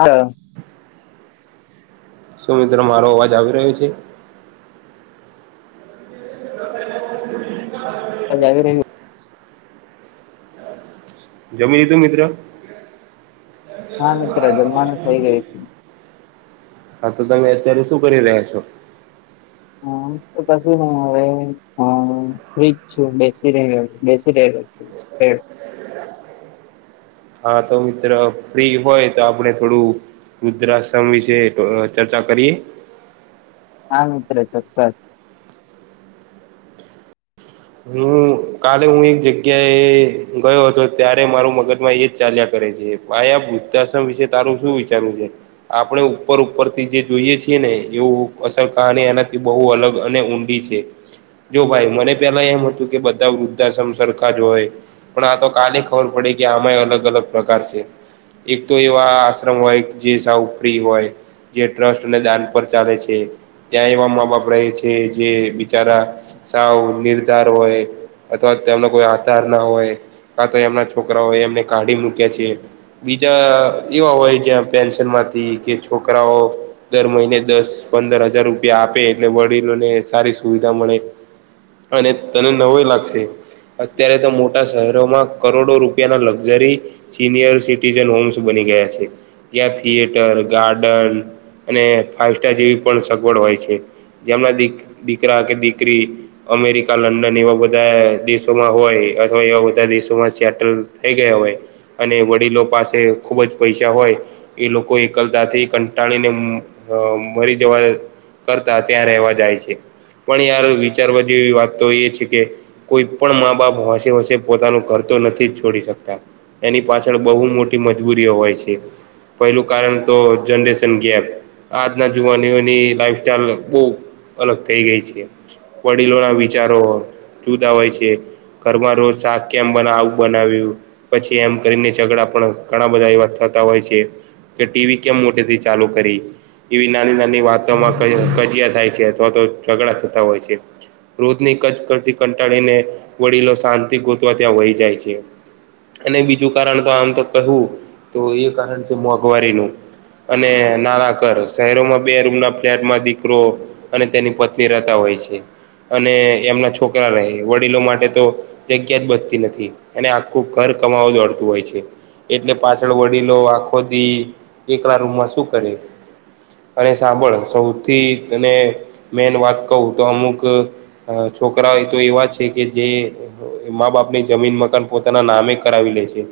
આ રહ્યો. શું મિત્ર મારો અવાજ આવી રહ્યો છે? અવાજ આવી રહ્યો. જમી લીધું મિત્ર? હા મિત્ર જમવાનું થઇ ગયુ છે. હા તો તમે અત્યારે શું કરી રહ્યા છો? આમ તો કશું નય હવે હ ફ્રીજ છું બેસી રહ્યો બેસી રહેલો છું પેટ હા તો મિત્ર ફ્રી હોય તો આપડે થોડું વુદ્રાશ્રમ વિશે અ ચર્ચા કરીએ? હા મિત્ર ચોક્કસ હું કાલે હું એક જગ્યા એ ગયો હતો ત્યારે મારું મગજમાં એજ ચાલ્યા કરે છે. પાયા વુદ્ધાશ્રમ વિશે તારું શું વિચારવું છે? આપણે ઉપર ઉપરથી જે જોઈએ છીએ ને એવું અસલ કહાની એનાથી બહુ અલગ અને ઊંન ડી છે જો ભાઈ મને પેલા એમ હતું કે બધા વૃદ્ધાશ્રમ સરખા જ હોય પણ આ તો કાલે ખબર પડે કે આમાંય અલગ અલગ પ્રકાર છે. એક તો એવા આ આશ્રમ હોય જે સાઉ ફ્રી હોય. જે ટ્રસ્ટ ને દાન પર ચાલે છે. ત્યાં એવા માં-બાપ રહે છે જે બિચારા સાવ નિર્ધાર હોય અથવા તો તેમનો કોઈ આધાર ના હોય કા તો એમના છોકરાઓ એમને કાઢી મૂક્યા છે. બીજા એવા હોય જ્યાં પેન્શનમાંથી કે છોકરાઓ દર મહિને દસ પંદર હજાર રૂપિયા આપે એટલે વડીલોને સારી સુવિધા મળે. અને તને નવાઈ લાગશે. અત્યારે તો મોટા શેહરોમાં કરોડો રૂપિયાના લક્ઝરી સિનિયર સિટીઝન હોમ્સ બની ગયા છે. જ્યાં થિયેટર, ગાર્ડન અને ફાઇવ સ્ટાર જેવી પણ સગવડ હોય છે. જેમના દી દીકરા કે દીકરી અમેરિકા, લંડન એવા બધાય દેશોમાં હોય અથવા એવા બધા દેશોમાં સેટલ થઈ ગયા હોય અને વડીલો પાસે ખૂબ જ પૈસા હોય. એ લોકો એકલતાથી કંટાળીને મ અ મરી જવા કરતા ત્યાં રહેવા જાય છે. પણયાર, વિચારવા જેવી વાત તો એ છે કે કોઈ પણ મા બાપ હોશે હોશે પોતાનું ઘર તો નથી જ છોડી શકતા. એની પાછળ બહુ મોટી મજબૂરીઓ હોય છે. પહલું કારણ તો જનરેશન ગેપ. આજના જુવાનીઓની લાઈફ સ્ટાઈલ બો અલગ થઈ ગઈ છે. વડીલોના વિચારો જુદા હોય છે. ઘરમાં રોજ શાક કેમ બનાવ આવું બનાવ્યું. પછી એમ કરીને ઝગડા પણ ઘણા બધા એવા થતા હોય છે. કે ટી વી કેમ મોટેથી ચાલુ કરી? એવી નાની નાની વા તોમાં કય કજીયા થાય છે અથવા તો ઝઘડા થતા હોય છે. રોધની કચ કચથી કંટાળીને વડીલો શાંતિ ગોતવા ત્યાં વઈ જાય છે. અને બીજું કારણ તો આમ તો કહું તો એ કારણ છે મોંઘવારીનું. અને નારા કરસ શહેરોમાં બે રૂમ ના ફ્લેટમાં દીકરો અને તેની પત્ની રહેતા હોય છેઅને એમના છોકરા રહે. વડીલો માટે તો જગ્યા જ બચતી નથી અને આખું ઘર કમાવા દોડતું હોય છે. એટલે પાછળ વડીલો આખો દી એકલા રૂમમાં શું કરે? અને સાંભળ, સૌથી તને મેન વાત કવું તો અમુ ક અ છોકરા એ તો એવા છે કે જે એ માઁ બાપ ની જમીન મકાન પોતાના નામે કરાવી લે છે.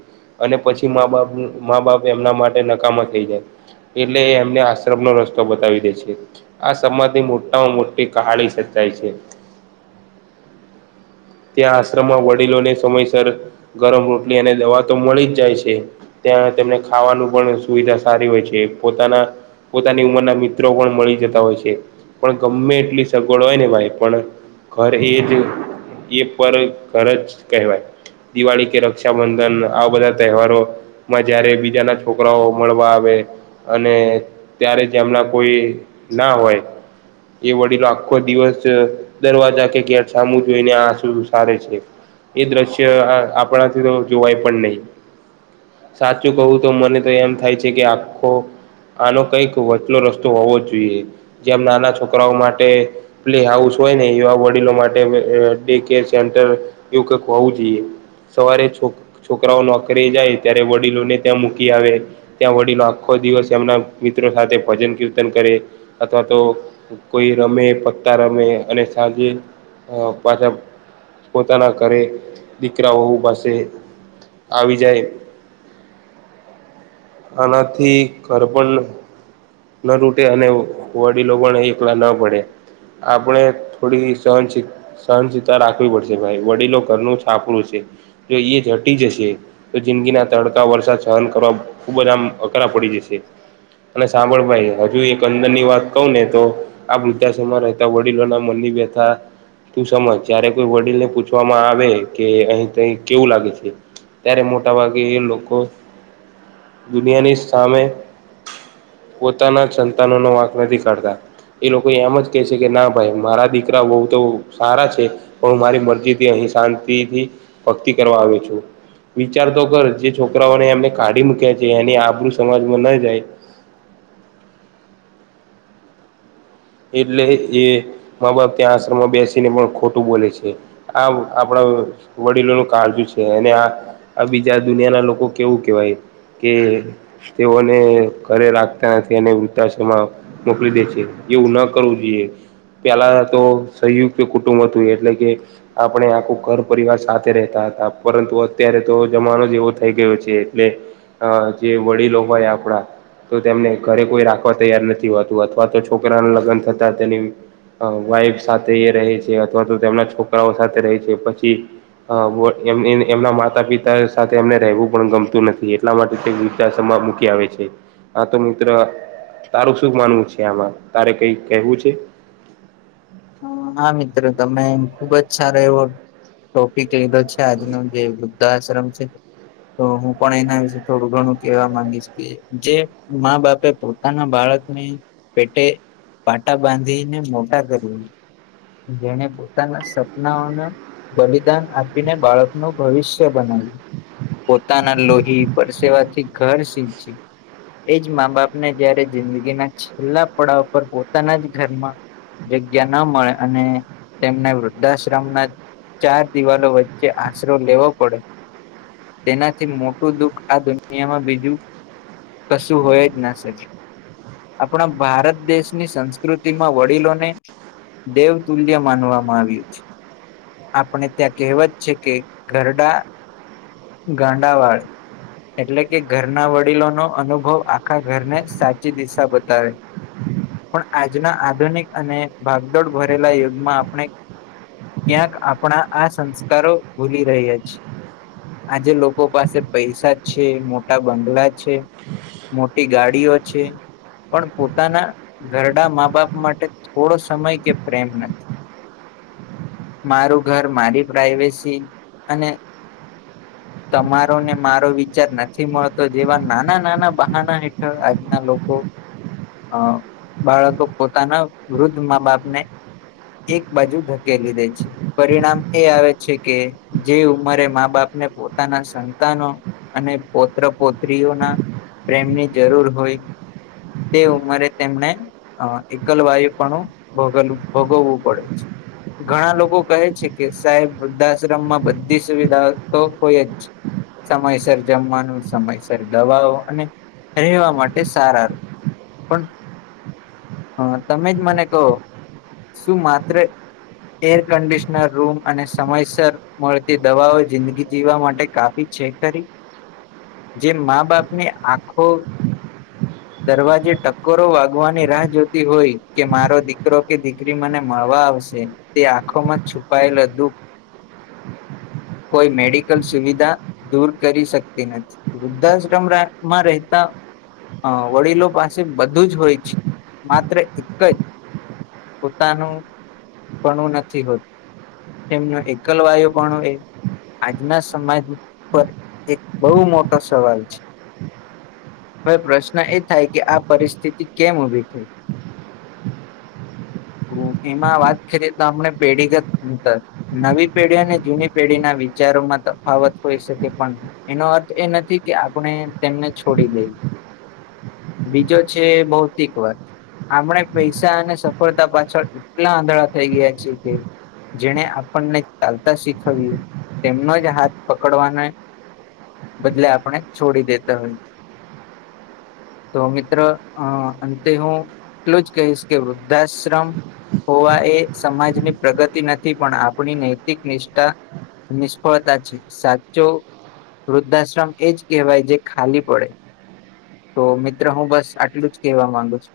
અને પછી માઁ બાપ, માઁ બાપ એમના માટે નકામા થઈ જાય. એટલે એ એમને આશ્રમનો રસ્તો બતાવી દે છે. આ સમાધી મોટામાં મોટી કહાણી સચાય છે. ત્યાં આશ્રમમાં વડીલોને સમયસર ગરમ રોટલી અને દવા તો મળી જ જાય છે. ત્યાં તેમને ખાવાનું પણ સુવિધા સારી હોય છે. પોતાના પોતાની ઉંમરના મિત્રો પણ મળી જતા હોય છે. પણ ગમે એટલી સગવડ હોય ને ભાઈ પણ ઘર એજ એ પર ઘર જ કહેવાય. દિવાળી કે રક્ષાબંધન, આ બધા તેહવારો માં જ્યારે બીજાના છોકરાઓ મળવા આવે અને ત્યારે જેમના કોઈ ના હોય એ વડીલો આખો દિવસ, દરવાજા કે ઘેર સામું જોઈને આ સુ ઉસારે છે. એ દ્રશ્ય અ આપણાથી તો જોવાય પણ નહીં. સાચું કહું તો મને તો એમ થાય છે કે આખો આનો કઈક વચલો રસ્તો હોવો જોઈએ. જેમ નાના છોકરાઓ માટે પ્લે હાઉસ હોય ને એવા વડીલો માટે વ ડે કેર સેન્ટર, એવું કઈક હોવું જોઈએ. સવારે છોક રાઓ નોકરી જાય ત્યારે વડીલોને ત્યાં મૂકી આવે. ત્યાં વડીલો આખો દિવસ એમના મિત્રો સાથે ભજન કીર્તન કરે, અથવા તો કોઈ રમે પત્તા રમે અને સાંજે અ પાછા પોતાના ઘરે દીકરાઓ પાસે આવી જાય. આનાથી ઘર પણ ન તૂટે અને વડીલો પણ એકલા ના પડે. આપણે થોડી સહનશીલ સહનશીલ તા રાખવી પડશે ભાઈ. વડીલો ઘરનું છાપરું છે. જો એ જટી જશે તો જિંદગીના તડકા, વરસાદ સહન કરવા ખુબ જ આમ અકરા પડી જશે. અને સાંબળ ભાઈ, હજુ એક અંદર ની વાત કહું ને તો આ વૃદ્ધાશ્રમાં રેહતા વડીલોના મન ની વ્ય થા તું સમજ. જયારે કોઈ વડીલ ને પૂછવામાં આવે કે અહી તહી કેવું લાગે છે. ત્યારે મોટા ભાગે એ લોકો દુનિયાની સામે પોતાના જ સંતાનો નો વાંક નથી કાઢતા. એ લોકો એમ જ કેહે છે. કે ના ભાઈ મારા દીકરા વ‌ઉ તો સારા છે. પણ હું મારી મરજીથી અહી શાંતિથી ભક્તિ કરવા આવ્યો છું. વિચાર તો કર જે છોકરાઓને એમને કાઢી મૂક્યા છે. એની આબરૂ સમાજમાં ન જાય એટલે એ મા બાપ ત્યાં આશ્રમમાં બેસીને પણ ખોટું બોલે છે. આ આપડા વડીલોનું કાળજુ છે. અને આ આ બીજા દુનિયા ના લોકો કેવું કેહેવાય કે તેઓને ઘરે રાખતા નથી અને વૃદ્ધાશ્રમાં મોકલી દે છે. એવું ના કરવું જોઈએ પેલા તો સંયુક્ત કુટુંબ હતું એટલે કે આપણે આખું ઘર પરિવાર સાથે રહેતા હતા પરંતુ અત્યારે તો જમાનો જ એવો થઈ ગયો છે. એટલે અ જે વડીલો હોય આપણા તો તેમને ઘરે કોઈ રાખવા તૈયાર નથી હોતું અથવા તો છોકરાના લગ્ન થતા તેની અ વાઈફ સાથે એ રહે છે. અથવા તો તેમના છોકરાઓ સાથે રહે છે. પછી હ એમ એમના માતા પિતા સાથે એમને રહેવું પણ ગમતું નથી એટલા માટે તે વૃદ્ધ આશ્રમ મૂકી આવે છે. આ તો મિત્ર તારું શું માનવું છે. આમાં તારે કઈ કેહેવું છે. હા મિત્રો તમે ખુબ જ સારો એવો ટોપિક લીધો છે. આજનો જે વૃદ્ધા આશ્રમ છે. તો હું પણ એના વિશે થોડું ઘણું કેવા માંગીશ કે જે. મા બાપે પોતાના બાળકને પેટે. પાટા બાંધીને મોટા કર્યું જેને પોતાના સપનાઓના. બલિદાન આપીને બાળકનું ભવિષ્ય બનાવ્યું. પોતાના લોહી પરસેવાથી ઘર સીંચી. એજ મા બાપને જયારે જિંદગીના છેલ્લા પડાવ પર પોતાના જ ઘરમાં. જગ્યા ન મળે અને તેમને વૃદ્ધાશ્રમ ના. ચાર દિવાલો વચ્ચે આશરો લેવો પડે. તેનાથી મોટું દુઃખ આ દુનિયામાં બીજું. કશું હોય જ ના સકે. આપણા ભારત દેશની સંસ્કૃતિમાં વડીલોને. દેવતુલ્ય માનવામાં આવ્યું છે. આપણે ત્યાં કહેવા જ છે કે ઘરડા. ગાંડાવાડ. એટલે કે ઘરના વડીલો નો અનુભવ આખા ઘરને સાચી દિશા બતાવે. હ. [unintelligible] પણ આજના આધુનિક અને ભાગદોડ ભરેલા યુગમાં આપણે. ક્યાંક આપણા આ સંસ્કારો ભૂલી રયા છી. આજે લોકો પાસે પૈસા છે મોટા બંગલા છે. મોટી ગાડીઓ છે પણ પોતાના ઘરડા મા બાપ માટે. થોડો સમય કે પ્રેમ નથી. મારું ઘર મારી પ્રઇવેસી અને. [unintelligible] તમારો ને મારો વિચાર નથી મળતો જેવા નાના નાના બહાના હેઠળ આજના લોકો. અ બાળકો પોતાના વૃદ્ધ મા બાપને એક બાજુ ધકેલી દે છે. પરિણામ એ આવે છે કે જે ઉંમરે મા બાપને પોતાના સંતાનો. અને પૌત્ર પૌત્રીઓના પ્રેમની જરૂર હોય. તે ઉંમરે તેમને અ એકલ વાયુ. પણ ભ ભોગવવું પડે છે. ઘણા લોકો કહે છે કે સાહેબ વૃદ્ધાશ્રમમાં બધી સુવિધા તો હોય જ. સમયસર જમવાનું સમયસર દવાઓ અને રહેવા માટે સારું પણ તમે મને કહો શું માત્ર એર કન્ડીિશનર રૂમ અને સમયસર મળતી દવાઓ જિંદગી જીવવા માટે કાપી છેેક કરી જે મા બાપ ને આખો. દરવાજે ટક્કોરો વાગવાની રાહ જોતી હોય. કે મારો દીકરો કે દીકરી મને મળવા આવશે તે આંખોમાં છુપાયેલો દુઃખ. કોઈ મેડિકલ સુવિધા દૂર કરી શકતી નથી. વૃદ્ધાશ્રમ માં રહેતા અ વડીલો પાસે બધું જ હોય છે માત્ર. એક જ પોતાનું પણું નથી હોતું. તેમનું એકલ વાયુ પણુ એ. આજના સમાજ પર એક બહુ મોટો સવાલ છે. હવે પ્રશ્ન એ થાય કે આ પરિસ્થિતિ કેમ ઉભી થઈ. એમાં વાત કરીએ તો આપણે પેઢીગત અંતર. નવી પેઢી અને જૂની પેઢી ના વિચારોમાં તફાવત હોઈ શકે પણ. એનો અર્થ એ નથી કે આપણે તેમને છોડી દે. બીજો છે ભૌતિક વર્ગ. આપણે પૈસા અને સફળતા પાછળ એટલા આંધળા થઈ ગયા જ઼ીએ કે. જેણે આપણને ચાલતા શીખવ્યું તેમનો જ હાથ પકડવાનો. બદલે આપણે છોડી દેતા હોય. તો મિત્ર અ અંતે હું. એટલું જ કહીશ કે વૃદ્ધાશ્રમ હોવા એ સમાજની પ્રગતિ નથી પણ આપણી નૈતિક નિષ્ઠા. નિષ્ફળતા છે સાચો. વૃદ્ધાશ્રમ એજ કહેવાય જે ખાલી પડે. તો મિત્ર હું બસ આટલું જ કેહેવા માંગુ છું.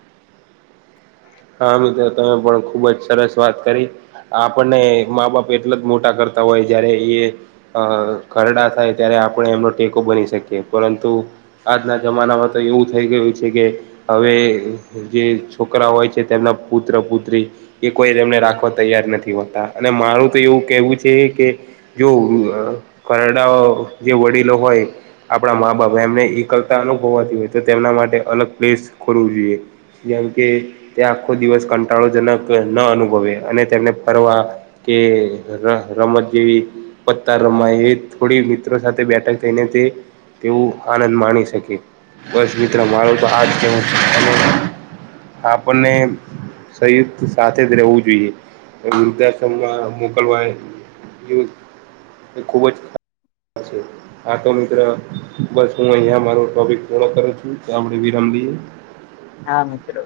હા મિત્ર તમે પણ ખુબજ સરસ વાત કરી. આપણને મા બાપ એટલા જ મોટા કરતા હોય જયારે ઈએ અ ખરડા થાય ત્યારે આપણે એમનો ટેકો બની શકીએ પરંતુ. આજના જમાનામાં તો એવું થઈ ગયું છે કે હવે જે છોકરા હોય. તે તેમના પુત્ર પુત્રી. એ કોઈ એમને રાખવા તૈયાર નથી હોતા અને મારું તો એવું કેવું છે કે. જો ઘરાડા જે વડીલો હોય. આપણા મા બાપ એમને એકલતા અનુભવવાતી હોય તો તેમના માટે અલગ પ્લેસ ખોલવું જોઈએ. જેમ કે તે આખો દિવસ કંટાળોજનક ના અનુભવે અને તેમને ફરવા. કે ર રમત જેવી. પતા રમાય એ થોડી મિત્રો સાથે બેઠક થઈને તી તેવું આનંદ માણી શકે બસ મિત્ર મારુ તો આજ કેવું છે કોને. સંયુક્ત સાથેજ રહેવું જોઈએ વૃદ્ધાશ્રમમાં મોકલવા. એ ખુબજ છે [inaudible] હા તો મિત્ર બસ હું અહિયા મારો ટોપિક પૂરો કરું છું તો આપણે વિરામ લઈએ. હા મિત્રો.